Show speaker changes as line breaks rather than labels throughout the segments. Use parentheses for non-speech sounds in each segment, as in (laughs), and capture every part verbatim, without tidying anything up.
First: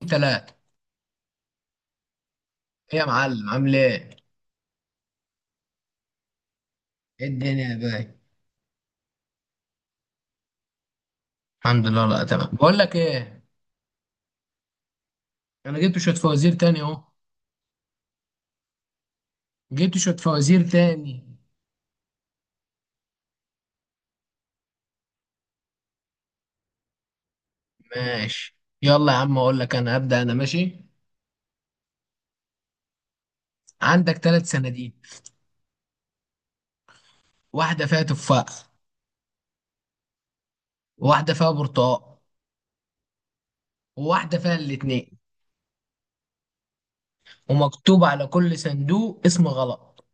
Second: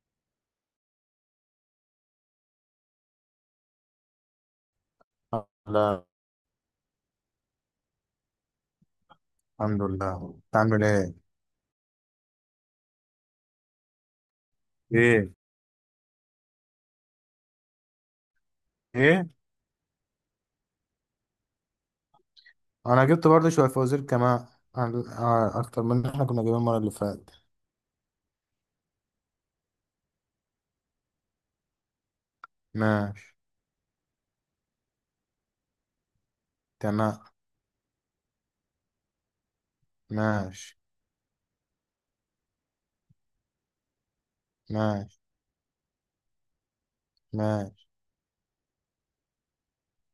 تلاتة. ايه يا معلم، عامل ايه؟
لا.
ايه الدنيا يا باي؟
الحمد لله، انت عامل ايه؟
الحمد لله. لا تمام. بقول لك ايه؟
ايه.
انا جبت شوية فوازير تاني اهو.
ايه.
جبت شوية فوازير تاني.
انا جبت برضه شويه فوازير كمان عن- ع- اكتر من اللي احنا كنا جايبين المره اللي فاتت.
ماشي يلا يا عم اقول لك. انا ابدأ انا. ماشي،
ماشي.
عندك ثلاث صناديق،
تمام.
واحدة فيها تفاح،
ماشي.
وواحدة فيها برتقال، وواحدة فيها الاتنين،
ماشي. ماشي.
ومكتوب على كل صندوق اسم غلط.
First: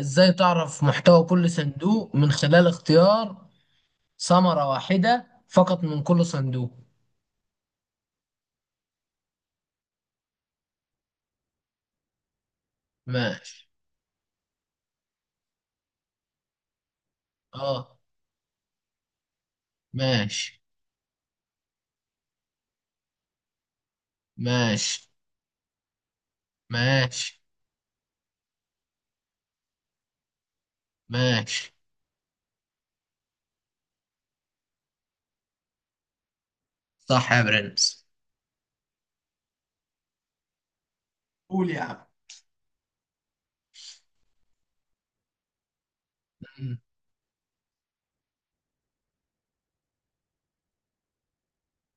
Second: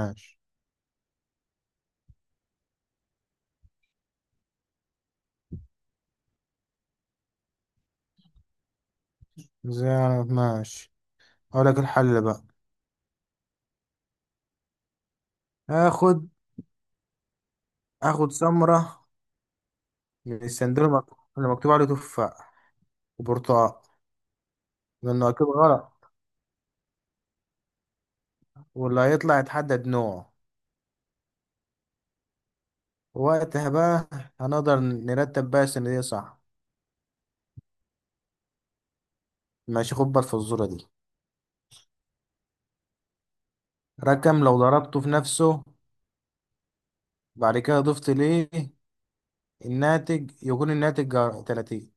ازاي تعرف محتوى كل صندوق من خلال اختيار ثمرة واحدة فقط من كل صندوق؟
ازاي؟ انا ماشي. اقول لك الحل بقى.
ماشي.
اخد
اه.
اخد سمره من
ماشي.
السندوتش المك- اللي مكتوب عليه تفاح وبرتقال،
ماشي.
لانه اكيد غلط،
ماشي.
واللي هيطلع يتحدد نوعه.
ماشي.
وقتها بقى هنقدر نرتب بقى السندوتش صح.
صح يا برنس.
ماشي. خد بالك في الصوره دي.
قول يا عم.
رقم لو ضربته في نفسه
مم.
بعد كده ضفت ليه، الناتج يكون الناتج جا- ثلاثين.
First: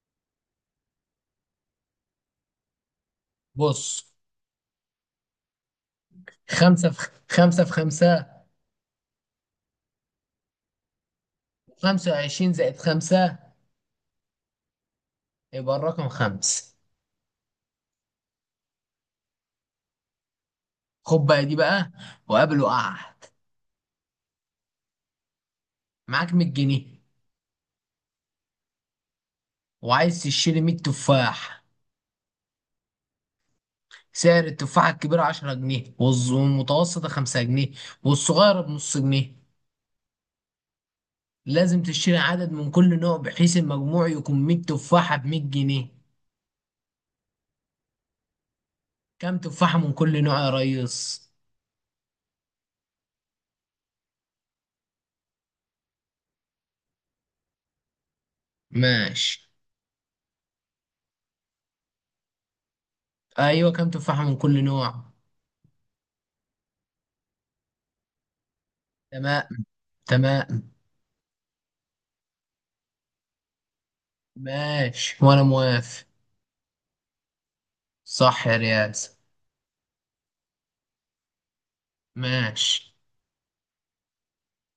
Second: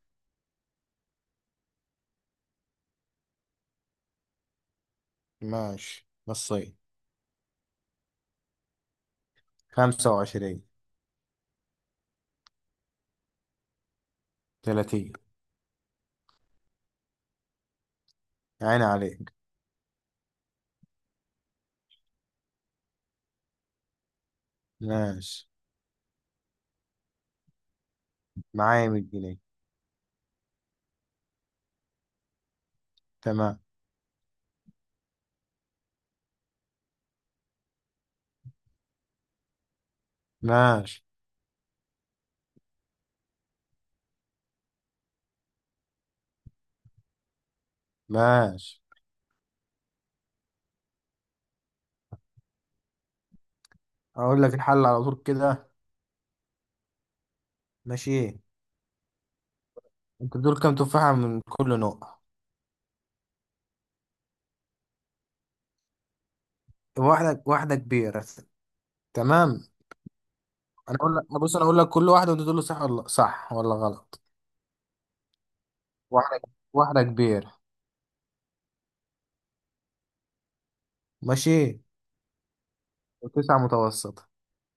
بص،
ماشي، نصين.
خمسة في خمسة في خمسة.
خمسة وعشرين.
خمسة وعشرين زائد خمسة.
تلاتين.
يبقى الرقم خمس.
عين عليك.
خد بقى دي بقى، وقابل وقعت
ماشي،
معاك مية جنيه،
معايا مية جنيه.
وعايز تشتري مية تفاح.
تمام.
سعر التفاحة الكبيرة عشرة جنيه، والز- والمتوسطة خمسة جنيه، والصغيرة بنص جنيه.
ماشي.
لازم تشتري عدد من كل نوع بحيث المجموع يكون مية تفاحة بمية جنيه.
ماشي،
كام تفاحة من كل نوع يا ريس؟
اقول لك الحل على طول كده. ماشي.
ماشي.
انت دول كام تفاحة من كل نوع؟
ايوه، كام تفاحة من كل نوع؟
واحدة. واحدة كبيرة.
تمام.
تمام.
تمام.
انا اقول لك، بص انا اقول لك كل واحدة وانت تقول لي صح ولا صح ولا غلط.
ماشي وانا موافق.
واحدة. واحدة كبيرة.
صح يا رياس.
ماشي.
ماشي.
وتسعة متوسطة.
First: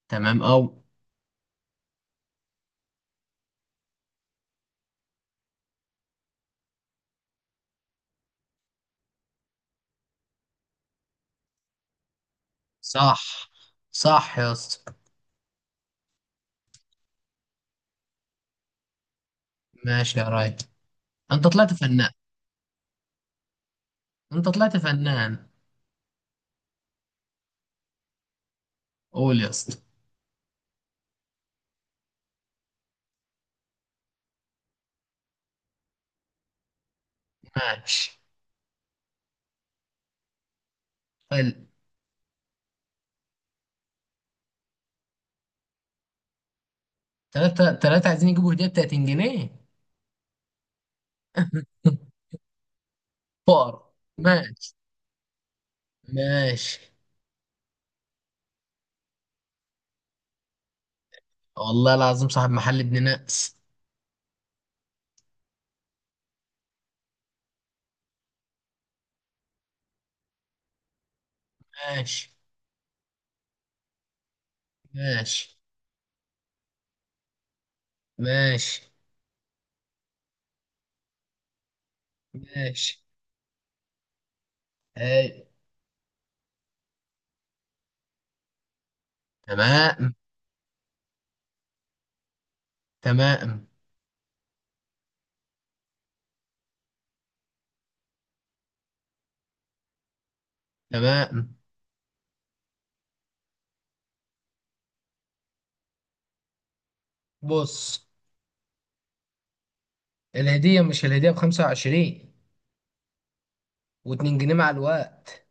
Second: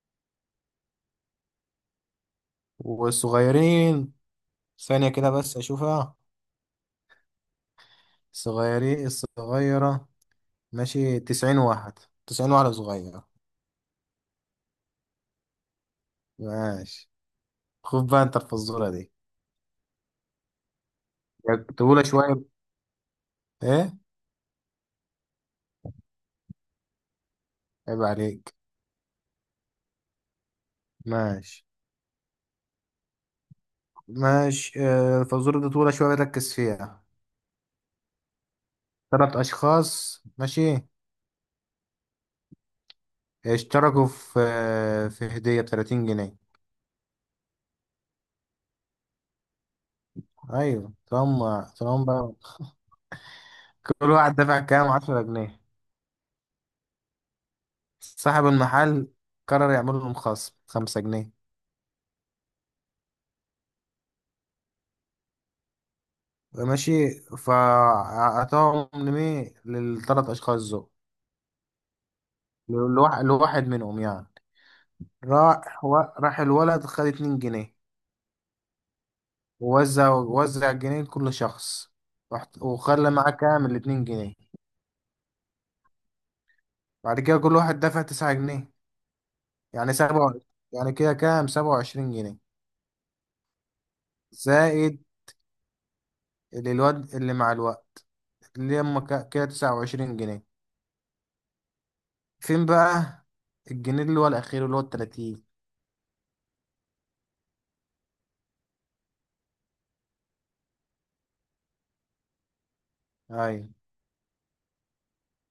تمام او.
والصغيرين، ثانية كده بس أشوفها، صغيرين الصغيرة. ماشي، تسعين واحد، تسعين واحدة صغيرة.
صح. صح يا اسطى.
ماشي، خد بقى أنت الفزورة دي.
ماشي يا ريس، انت طلعت
طولة
فنان.
شوية. إيه؟
انت طلعت فنان.
عيب عليك.
قول يا اسطى.
ماشي. ماشي، آه، الفزورة دي طولة شوية، ركز فيها.
ماشي.
تلات أشخاص، ماشي،
حلو.
اشتركوا في آه، في هدية بتلاتين جنيه.
تلاتة تلاتة عايزين يجيبوا هدية ب تلاتين جنيه.
أيوة. طالما طالما
(laughs)
بقى
فار.
كل واحد دفع
ماشي.
كام؟ عشرة جنيه.
ماشي.
صاحب المحل قرر يعمل لهم خصم خمسة جنيه.
والله العظيم صاحب محل ابن ناس.
ماشي، فأعطاهم لمين؟ للثلاث أشخاص دول.
ماشي.
لواحد لواحد منهم يعني.
ماشي.
راح و... راح الولد خد اتنين جنيه،
ماشي.
ووزع وزع الجنيه لكل شخص. رحت-
ماشي.
وخلى معاه كام؟ الاتنين جنيه.
هاي.
بعد كده كل واحد دفع تسعة جنيه، يعني
تمام.
سبعة، يعني كده كام؟ سبعة وعشرين جنيه،
تمام.
زائد اللي الواد اللي مع الوقت، اللي هما ك- كده تسعة وعشرين جنيه.
تمام.
فين بقى الجنيه اللي هو الأخير، اللي هو التلاتين؟
بص، الهدية، مش الهدية بخمسة وعشرين
أيوة.
واتنين جنيه مع الوقت؟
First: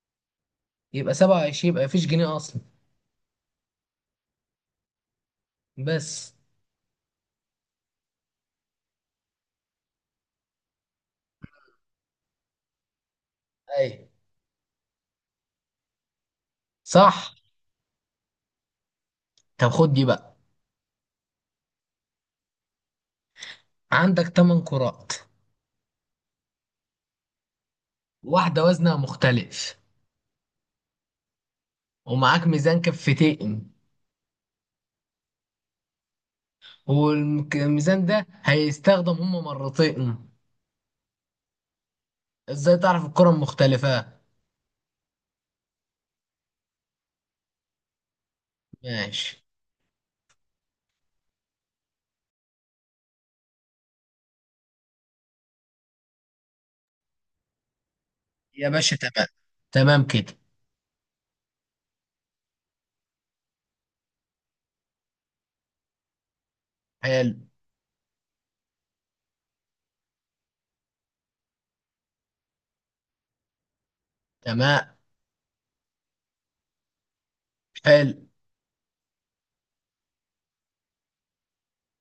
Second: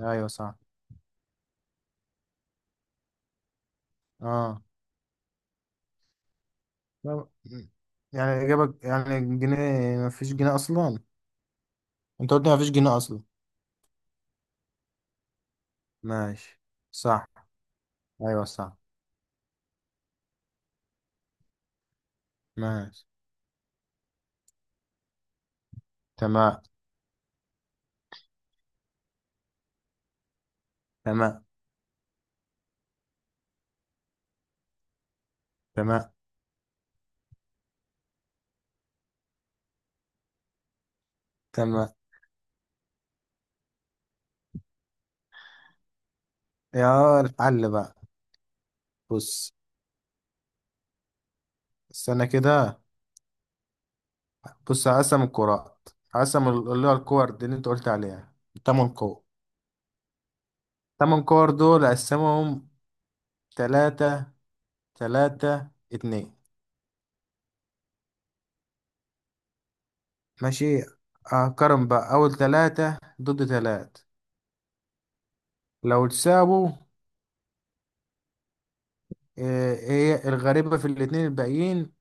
أيوة صح.
يبقى سبعة وعشرين، يبقى مفيش جنيه أصلا.
اه.
بس.
لا، يعني إجابة يعني جنيه؟ مفيش جنيه أصلا. أنت قلت مفيش جنيه أصلا.
أي.
ماشي. صح.
صح.
أيوه صح.
طب خد دي بقى.
ماشي.
عندك تمن كرات،
تمام.
واحدة وزنها مختلف،
تمام.
ومعاك ميزان كفتين،
تمام.
والميزان ده هيستخدم هما مرتين.
تمام.
ازاي تعرف الكرة المختلفة؟
يا الحل بقى.
ماشي
بص، استنى كده. بص، هقسم الكرات، هقسم ال- اللي هو الكور دي اللي أنت قلت عليها.
يا
تمن
باشا.
كور
تمام. تمام كده.
تمن كور دول أقسمهم تلاتة تلاتة اتنين.
حلو.
ماشي، أقارن بقى أول تلاتة ضد تلاتة.
تمام.
لو تساووا،
حلو.
آه، هي الغريبة في الاتنين الباقيين.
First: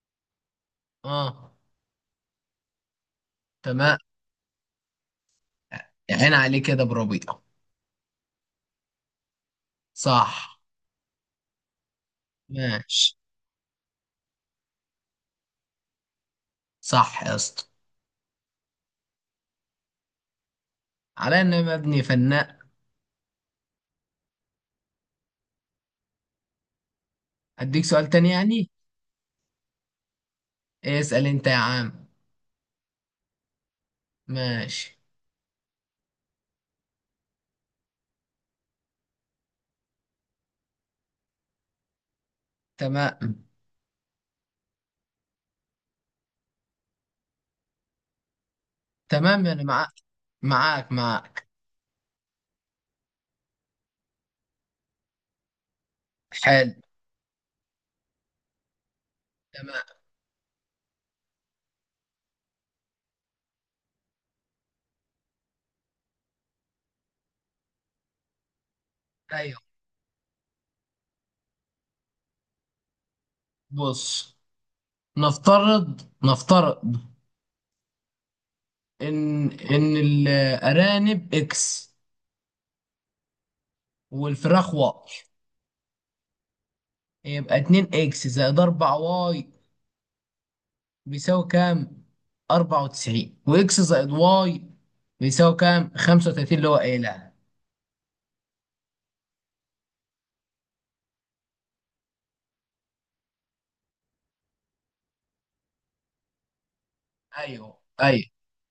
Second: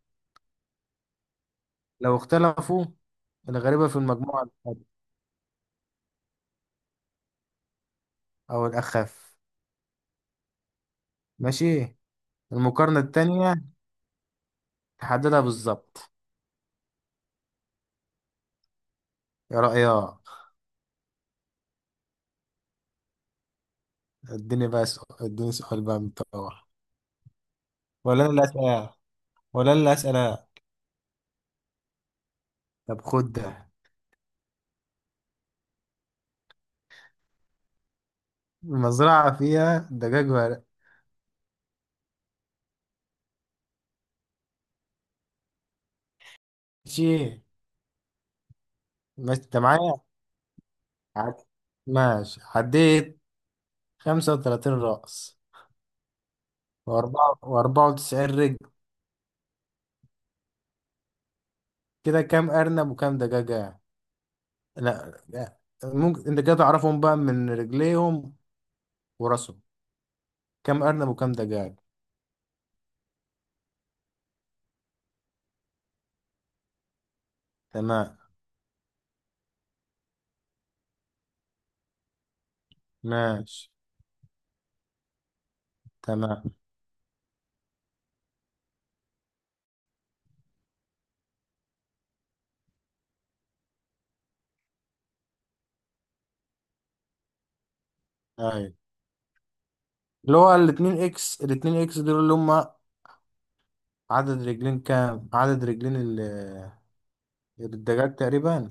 اه.
لو اختلفوا، الغريبة في
تمام.
المجموعة الأقل،
عين عليه كده بربيع.
أو الأخف.
صح.
ماشي. المقارنة
ماشي.
التانية تحددها بالظبط.
صح يا اسطى،
يا رأيك؟
على ان أنا مبني فنان.
اديني بقى سؤال، اديني سؤال بقى من بتوع.
اديك سؤال
ولا
تاني
أنا اللي
يعني؟
أسأل؟ ولا أنا اللي أسأل؟
اسأل انت يا عم.
طب خد ده.
ماشي.
المزرعة فيها دجاج ورق.
تمام.
ماشي. ماشي،
تمام
أنت
انا معاك.
معايا.
معاك
عد-
معاك.
ماشي، عديت خمسة وثلاثين رأس
حلو.
وأربعة وأربعة وتسعين رجل.
تمام.
كده كام أرنب وكام دجاجة؟ لا لا. ممكن انت كده تعرفهم بقى من رجليهم
ايوه.
وراسهم. كم ارنب وكم دجاج؟
بص، نفترض نفترض
تمام.
ان ان الارانب اكس،
ماشي.
والفراخ واي.
تمام.
يبقى اتنين اكس زائد اربعة واي بيساوي كام؟ اربعة وتسعين. واكس زائد واي بيساوي كام؟ خمسة وثلاثون، اللي هو قايلها.
ايوه، اللي هو الاتنين اكس، الاتنين اكس دول اللي هم عدد رجلين كام، عدد رجلين ال-
ايوه.
الدجاج
ايوه.
تقريبا.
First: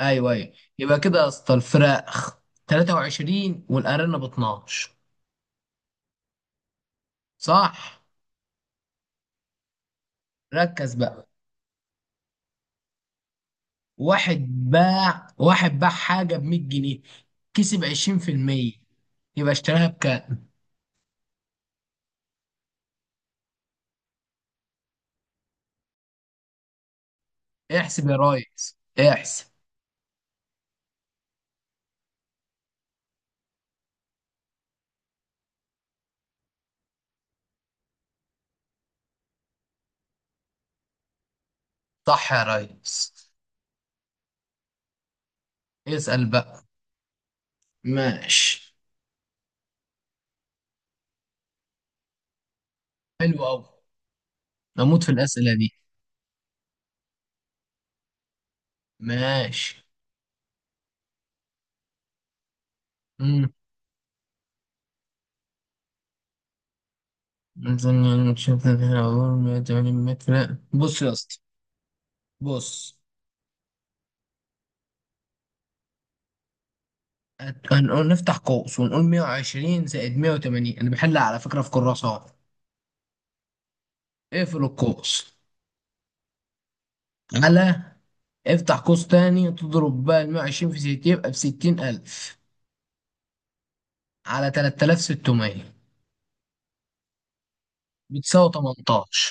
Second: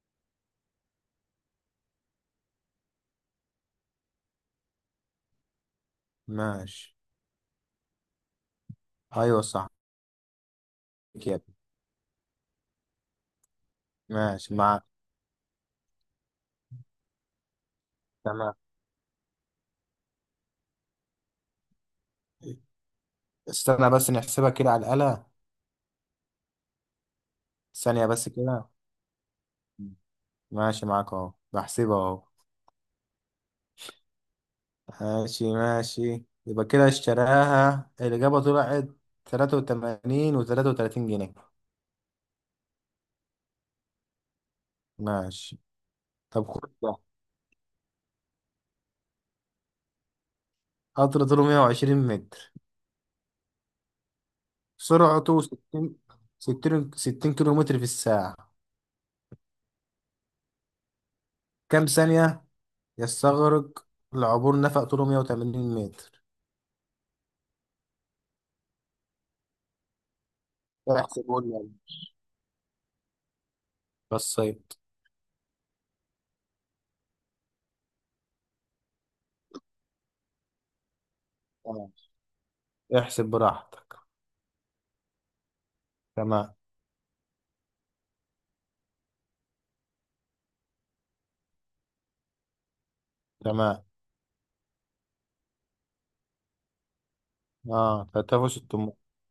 ايوه. ايوه. يبقى كده يا اسطى الفراخ تلاتة وعشرين والارانب اتناشر.
ماشي.
صح.
ايوه صح
ركز بقى،
كده.
واحد
ماشي معاك.
باع واحد باع حاجه ب مية جنيه، كسب
تمام.
عشرين في المية، يبقى اشتراها بكام؟
استنى بس نحسبها كده على الآلة، ثانية
احسب يا
بس كده.
ريس. احسب.
ماشي معاك اهو، بحسبها اهو. ماشي. ماشي، يبقى كده اشتراها، الإجابة طلعت تلاتة وتمانين وتلاتة وتلاتين جنيه.
صح يا ريس.
ماشي.
اسأل
طب
بقى.
خد ده.
ماشي.
قطر طوله مية وعشرين متر،
حلو قوي، نموت في
سرعته
الأسئلة دي.
ستين، ستين ستين كيلو متر في الساعة.
ماشي.
كم ثانية
امم،
يستغرق لعبور نفق طوله مية وتمانين متر؟
مثلا نشوف هنا، أقول مية وتمانين متر. بص يا
احسب
اسطى،
قول لي يلا.
بص،
بصيت.
هت- هنقول نفتح قوس ونقول مية وعشرين زائد مية وتمانين، انا بحلها على فكرة في
آه.
كراسة اهو.
احسب براحتك.
اقفل القوس
تمام.
على، افتح قوس تاني، تضرب بقى ال مية وعشرين في ستين يبقى ب ستين الف
تمام.
على تلاتة آلاف وستمية،
اه، تلاتة آلاف
بتساوي
وستمية
تمنتاشر.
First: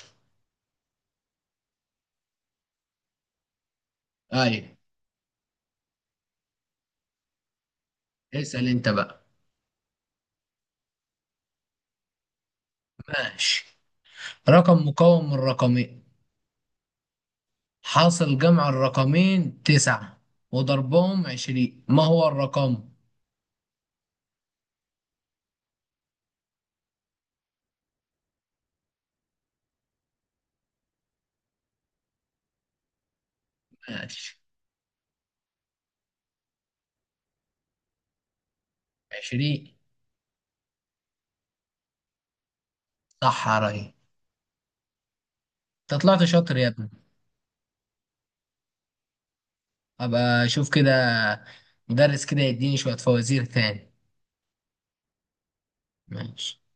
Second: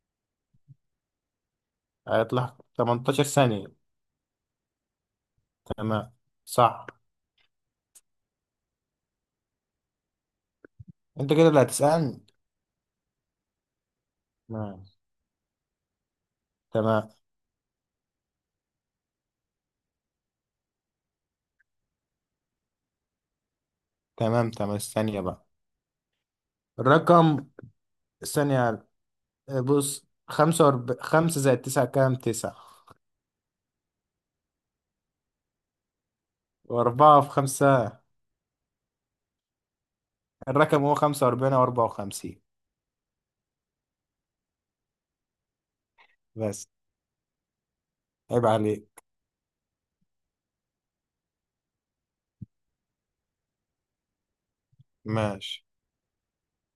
هيطلع تمنتاشر ثانية.
ايوه.
تمام. صح.
اسأل انت بقى.
انت كده اللي هتسألني.
ماشي.
تمام.
رقم مكون من رقمين،
تمام.
حاصل جمع الرقمين تسعة، وضربهم عشرين، ما هو الرقم؟
تمام. تمام، ثانية بقى. الرقم، ثانية. بص، خمسة وأرب... خمسة زائد تسعة كام؟ تسعة.
ماشي.
وأربعة في خمسة.
عشرين.
الرقم هو خمسة وأربعين وأربعة وخمسين.
صح يا ريس، انت طلعت شاطر يا
بس.
ابني.
عيب عليك.
ابقى اشوف كده مدرس كده يديني شوية فوازير تاني.
ماشي.
ماشي